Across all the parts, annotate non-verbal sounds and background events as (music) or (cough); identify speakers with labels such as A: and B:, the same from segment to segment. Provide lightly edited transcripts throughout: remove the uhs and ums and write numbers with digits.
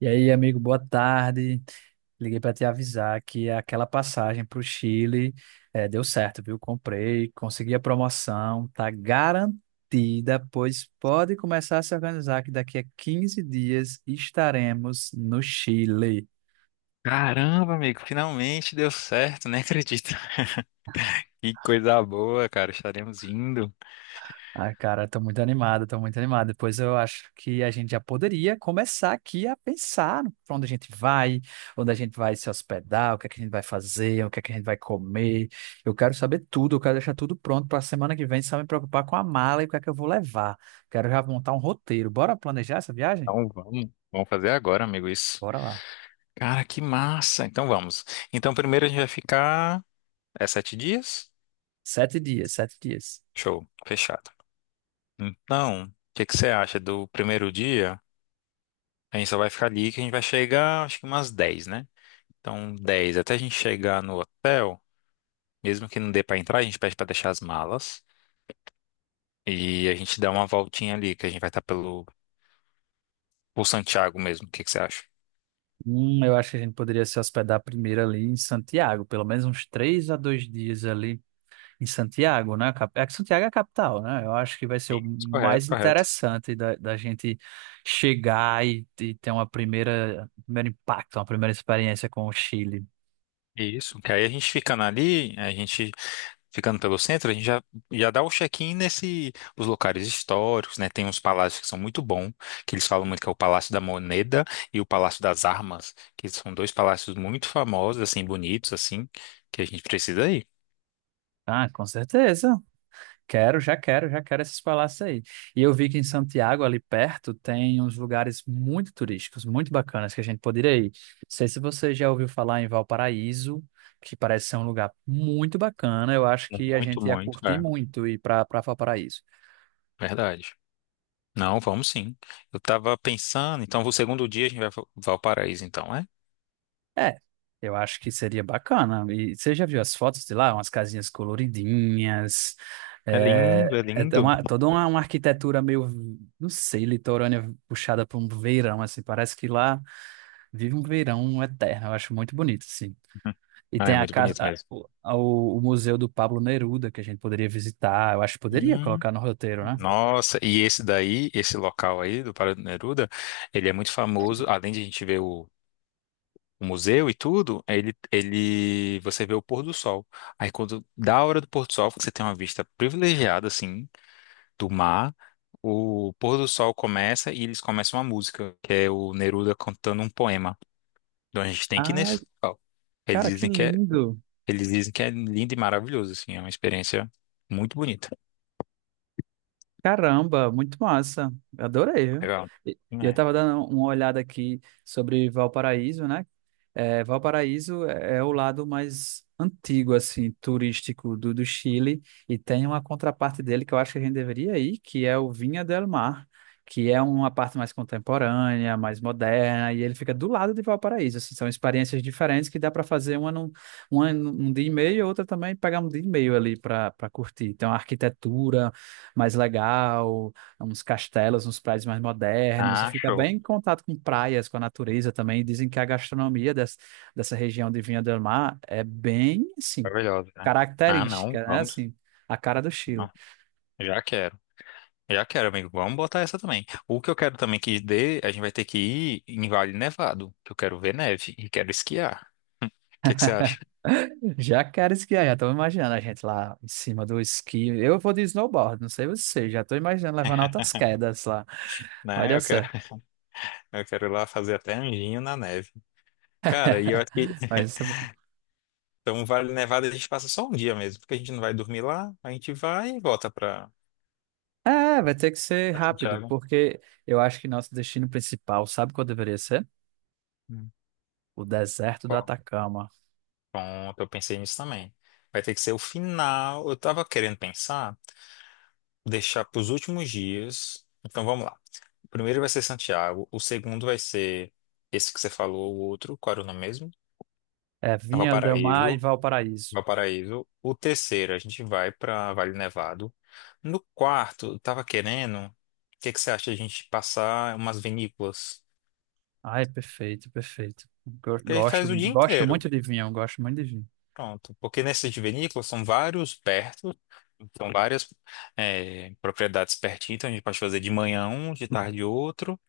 A: E aí, amigo, boa tarde. Liguei para te avisar que aquela passagem para o Chile deu certo, viu? Comprei, consegui a promoção, tá garantida, pois pode começar a se organizar que daqui a 15 dias estaremos no Chile.
B: Caramba, amigo, finalmente deu certo, nem acredito. (laughs) Que coisa boa, cara, estaremos indo.
A: Ai, cara, tô muito animado, tô muito animado. Depois eu acho que a gente já poderia começar aqui a pensar pra onde a gente vai, onde a gente vai se hospedar, o que é que a gente vai fazer, o que é que a gente vai comer. Eu quero saber tudo, eu quero deixar tudo pronto pra semana que vem, só me preocupar com a mala e o que é que eu vou levar. Quero já montar um roteiro. Bora planejar essa viagem?
B: Então vamos, vamos fazer agora, amigo, isso.
A: Bora lá.
B: Cara, que massa. Então vamos. Então primeiro a gente vai ficar é 7 dias?
A: Sete dias, sete dias.
B: Show, fechado. Então, o que que você acha do primeiro dia? A gente só vai ficar ali que a gente vai chegar, acho que umas 10, né? Então 10 até a gente chegar no hotel, mesmo que não dê pra entrar, a gente pede pra deixar as malas. E a gente dá uma voltinha ali, que a gente vai estar pelo Ou Santiago mesmo, o que que você acha?
A: Eu acho que a gente poderia se hospedar primeiro ali em Santiago, pelo menos uns três a dois dias ali em Santiago, né? É que Santiago é a capital, né? Eu acho que vai ser o
B: Isso, correto,
A: mais
B: correto.
A: interessante da gente chegar e ter uma primeira, um primeiro impacto, uma primeira experiência com o Chile.
B: Isso, que aí a gente ficando pelo centro, a gente já dá o check-in nesse, os locais históricos, né? Tem uns palácios que são muito bons, que eles falam muito que é o Palácio da Moneda e o Palácio das Armas, que são dois palácios muito famosos, assim, bonitos, assim, que a gente precisa ir.
A: Ah, com certeza. Quero, já quero, já quero esses palácios aí. E eu vi que em Santiago, ali perto, tem uns lugares muito turísticos, muito bacanas que a gente poderia ir. Não sei se você já ouviu falar em Valparaíso, que parece ser um lugar muito bacana. Eu acho que a
B: Muito,
A: gente ia
B: muito,
A: curtir
B: é,
A: muito ir para Valparaíso.
B: verdade. Não, vamos sim. Eu tava pensando, então, o segundo dia a gente vai para Valparaíso, então, é?
A: É, eu acho que seria bacana. E você já viu as fotos de lá? Umas casinhas coloridinhas.
B: É lindo, é lindo.
A: Toda uma arquitetura meio, não sei, litorânea puxada para um verão, assim. Parece que lá vive um verão eterno. Eu acho muito bonito, assim.
B: Hum.
A: E
B: Ah,
A: tem
B: é
A: a
B: muito
A: casa,
B: bonito mesmo.
A: a- o Museu do Pablo Neruda, que a gente poderia visitar. Eu acho que poderia
B: Hum,
A: colocar no roteiro, né?
B: Nossa, e esse daí, esse local aí do Pará do Neruda, ele é muito famoso, além de a gente ver o museu e tudo, você vê o pôr do sol. Aí quando dá a hora do pôr do sol, você tem uma vista privilegiada, assim, do mar, o pôr do sol começa e eles começam uma música, que é o Neruda cantando um poema. Então a gente tem que ir
A: Ai,
B: nesse local. Eles
A: cara, que
B: dizem que é,
A: lindo!
B: eles dizem que é lindo e maravilhoso, assim, é uma experiência muito bonita.
A: Caramba, muito massa. Adorei, viu?
B: Legal.
A: E eu
B: É.
A: estava dando uma olhada aqui sobre Valparaíso, né? É, Valparaíso é o lado mais antigo, assim, turístico do Chile e tem uma contraparte dele que eu acho que a gente deveria ir, que é o Viña del Mar, que é uma parte mais contemporânea, mais moderna e ele fica do lado de Valparaíso. Assim, são experiências diferentes que dá para fazer uma num dia e meio, outra também pegar um dia e meio ali para curtir. Então, a arquitetura mais legal, uns castelos, uns prédios mais modernos, e
B: Ah,
A: fica
B: show.
A: bem em contato com praias, com a natureza também. Dizem que a gastronomia dessa região de Vinha del Mar é bem, assim,
B: Maravilhosa, né? Ah, não,
A: característica, né?
B: vamos.
A: Assim, a cara do Chile.
B: Não, já quero. Já quero, amigo. Vamos botar essa também. O que eu quero também que dê, a gente vai ter que ir em Vale Nevado, que eu quero ver neve e quero esquiar. O que que você acha?
A: Já quero esquiar, já estou imaginando a gente lá em cima do esqui. Eu vou de snowboard, não sei você, já estou imaginando levando altas quedas lá. Vai
B: Né?
A: dar
B: Eu quero,
A: certo.
B: eu quero ir lá fazer até anjinho na neve. Cara, e eu
A: (laughs)
B: acho que
A: Vai ser bom.
B: então Vale Nevado a gente passa só um dia mesmo, porque a gente não vai dormir lá, a gente vai e volta pra,
A: É, vai ter que ser rápido,
B: Santiago.
A: porque eu acho que nosso destino principal, sabe qual deveria ser?
B: Hum.
A: O deserto do
B: Qual?
A: Atacama.
B: Pronto, eu pensei nisso também. Vai ter que ser o final. Eu tava querendo pensar, deixar para os últimos dias. Então vamos lá. O primeiro vai ser Santiago, o segundo vai ser esse que você falou, o outro, qual era o nome mesmo?
A: É Vinha del Mar e
B: Valparaíso.
A: Valparaíso.
B: Valparaíso. O terceiro, a gente vai para Vale Nevado. No quarto, eu tava querendo, o que que você acha de a gente passar umas vinícolas?
A: Ai, perfeito, perfeito.
B: Que aí
A: Gosto,
B: faz o dia
A: gosto
B: inteiro.
A: muito de vinho, gosto muito de vinho.
B: Pronto. Porque nessas de vinícolas são vários perto, são várias propriedades pertinho, então a gente pode fazer de manhã um, de tarde outro.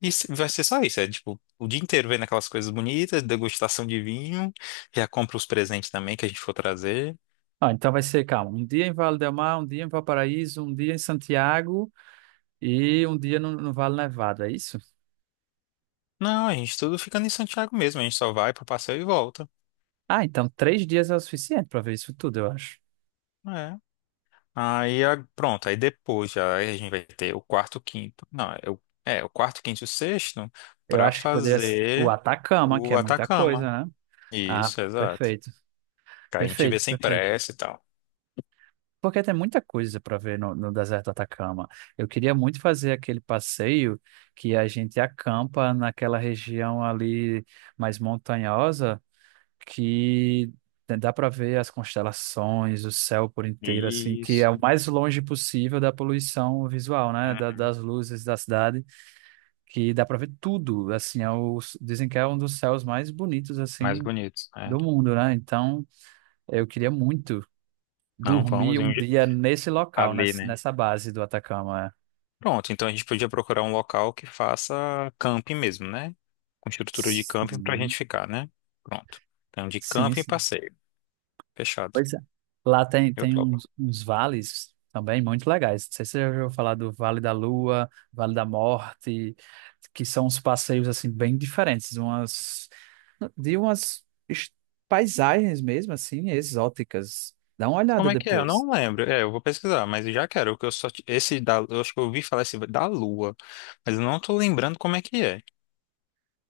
B: E vai ser só isso, é tipo, o dia inteiro vendo aquelas coisas bonitas, degustação de vinho, já compra os presentes também que a gente for trazer.
A: Ah, então vai ser, calma, um dia em Vale del Mar, um dia em Valparaíso, um dia em Santiago e um dia no Vale Nevado, é isso?
B: Não, a gente tudo fica em Santiago mesmo, a gente só vai pro passeio e volta.
A: Ah, então três dias é o suficiente para ver isso tudo, eu acho.
B: É. Aí, pronto, aí depois já a gente vai ter o quarto, quinto. Não, é o quarto, quinto e o sexto
A: Eu
B: pra
A: acho que poderia ser o
B: fazer
A: Atacama, que é
B: o
A: muita
B: Atacama.
A: coisa, né? Ah,
B: Isso, exato.
A: perfeito,
B: Que aí a gente vê
A: perfeito,
B: sem
A: perfeito.
B: pressa e tal.
A: Porque tem muita coisa para ver no deserto do Atacama. Eu queria muito fazer aquele passeio que a gente acampa naquela região ali mais montanhosa, que dá para ver as constelações, o céu por inteiro, assim, que é
B: Isso.
A: o mais longe possível da poluição visual, né?
B: Uhum.
A: Das luzes da cidade, que dá para ver tudo. Assim, dizem que é um dos céus mais bonitos
B: Mais
A: assim
B: bonitos, né?
A: do mundo, né? Então, eu queria muito
B: Não,
A: dormi
B: vamos em
A: um
B: um je-
A: dia nesse local,
B: ali, né?
A: nessa base do Atacama. É.
B: Pronto, então a gente podia procurar um local que faça camping mesmo, né? Com estrutura de camping pra
A: Sim,
B: gente ficar, né? Pronto. Então, de
A: sim,
B: camping e
A: sim.
B: passeio. Fechado.
A: Pois é. Lá tem,
B: Eu
A: tem
B: topo.
A: uns, uns vales também muito legais. Não sei se você já ouviu falar do Vale da Lua, Vale da Morte, que são uns passeios assim bem diferentes, umas de umas es- paisagens mesmo assim exóticas. Dá uma olhada
B: Como é que é? Eu
A: depois.
B: não lembro. É, eu vou pesquisar, mas eu já quero, porque Eu só, t- esse da, eu acho que eu ouvi falar esse da Lua, mas eu não tô lembrando como é que é.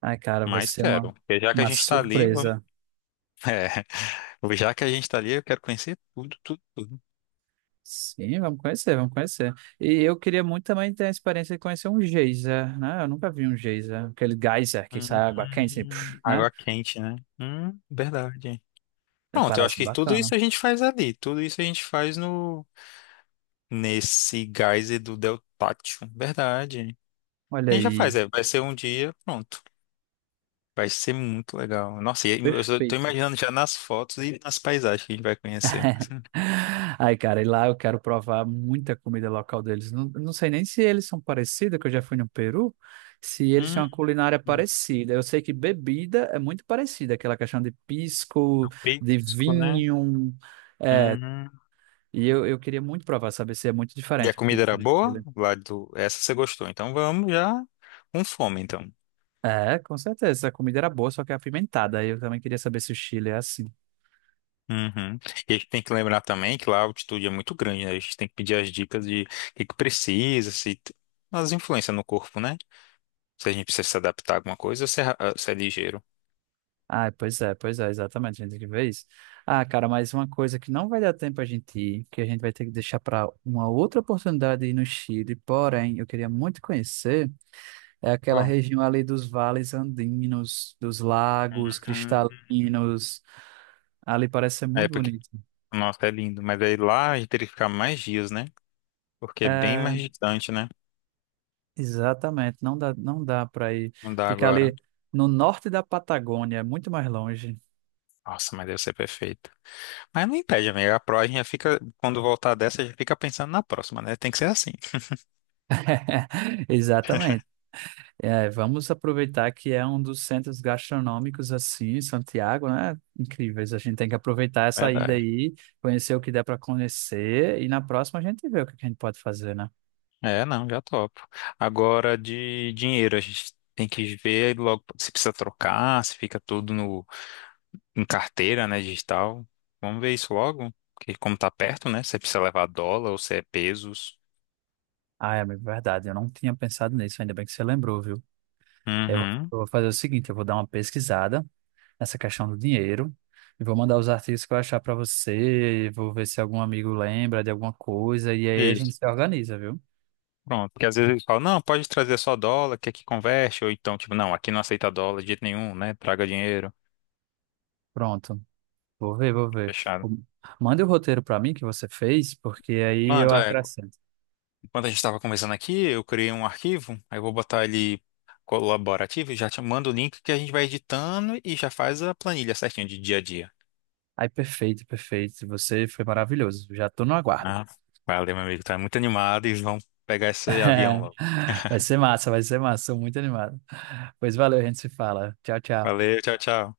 A: Ai, cara, vai
B: Mas
A: ser
B: quero. Porque já que a
A: uma
B: gente tá ali, vamos.
A: surpresa.
B: (laughs) É, já que a gente tá ali, eu quero conhecer tudo, tudo, tudo.
A: Sim, vamos conhecer, vamos conhecer. E eu queria muito também ter a experiência de conhecer um geyser, né? Eu nunca vi um geyser, aquele geyser que sai água quente, assim, puf, né?
B: Água quente, né? Verdade. Pronto, eu acho
A: Parece
B: que tudo
A: bacana.
B: isso a gente faz ali. Tudo isso a gente faz no nesse geyser do Deltátil. Verdade.
A: Olha
B: A gente já
A: aí.
B: faz, é. Vai ser um dia, pronto. Vai ser muito legal. Nossa, e eu só tô
A: Perfeito.
B: imaginando já nas fotos e nas paisagens que a gente vai conhecer.
A: (laughs) Ai, cara, e lá eu quero provar muita comida local deles. Não sei nem se eles são parecidos, que eu já fui no Peru, se eles têm
B: Hum,
A: uma culinária
B: É
A: parecida. Eu sei que bebida é muito parecida, aquela questão de pisco,
B: o
A: de
B: pisco, né?
A: vinho. É,
B: Uhum.
A: e eu queria muito provar, saber se é muito
B: E a
A: diferente o
B: comida
A: pito
B: era
A: do
B: boa?
A: Chile.
B: Lá do... Essa você gostou. Então vamos já com fome, então.
A: É, com certeza. A comida era boa, só que apimentada. Aí eu também queria saber se o Chile é assim.
B: Uhum. E a gente tem que lembrar também que lá a altitude é muito grande, né? A gente tem que pedir as dicas de o que que precisa, se as influências no corpo, né? Se a gente precisa se adaptar a alguma coisa ou se é, se é ligeiro.
A: Ah, pois é, exatamente. A gente tem que ver isso. Ah, cara, mas uma coisa que não vai dar tempo a gente ir, que a gente vai ter que deixar para uma outra oportunidade ir no Chile, porém, eu queria muito conhecer, é aquela
B: Ó.
A: região ali dos vales andinos, dos lagos
B: Uhum.
A: cristalinos. Ali parece ser
B: É
A: muito
B: porque,
A: bonito.
B: nossa, é lindo. Mas aí lá a gente teria que ficar mais dias, né? Porque é bem
A: É,
B: mais distante, né?
A: exatamente, não dá, não dá para ir
B: Não dá
A: ficar
B: agora.
A: ali no norte da Patagônia, é muito mais longe.
B: Nossa, mas deve ser perfeito. Mas não impede, amiga. A gente já fica, quando voltar dessa, já fica pensando na próxima, né? Tem que ser assim.
A: (laughs) Exatamente. É, vamos aproveitar que é um dos centros gastronômicos assim, em Santiago, né? Incríveis. A gente tem que aproveitar essa ida
B: Verdade.
A: aí, conhecer o que der para conhecer e na próxima a gente vê o que que a gente pode fazer, né?
B: É, não, já topo. Agora de dinheiro, a gente tem que ver logo se precisa trocar, se fica tudo no, em carteira, né, digital. Vamos ver isso logo, porque como tá perto, né, se precisa levar dólar ou se é pesos.
A: Ah, é amigo, verdade. Eu não tinha pensado nisso, ainda bem que você lembrou, viu? Eu,
B: Uhum,
A: eu vou fazer o seguinte, eu vou dar uma pesquisada essa questão do dinheiro. E vou mandar os artigos que eu achar para você, vou ver se algum amigo lembra de alguma coisa, e aí a gente
B: isso.
A: se organiza, viu?
B: Pronto, porque às vezes eles falam, não, pode trazer só dólar, que aqui converte, ou então, tipo, não, aqui não aceita dólar de jeito nenhum, né, traga dinheiro.
A: Pronto. Vou ver, vou ver.
B: Fechado.
A: O- Manda o roteiro para mim que você fez, porque aí eu
B: Manda,
A: acrescento.
B: quando a gente estava conversando aqui, eu criei um arquivo, aí eu vou botar ele colaborativo e já te mando o link que a gente vai editando e já faz a planilha certinho de dia a dia.
A: Aí, perfeito, perfeito. Você foi maravilhoso. Já tô no aguardo.
B: Ah, valeu, meu amigo. Tá muito animado e vão pegar esse avião
A: (laughs)
B: logo.
A: Vai ser massa, vai ser massa. Sou muito animado. Pois valeu, a gente se fala. Tchau, tchau.
B: Valeu, tchau, tchau.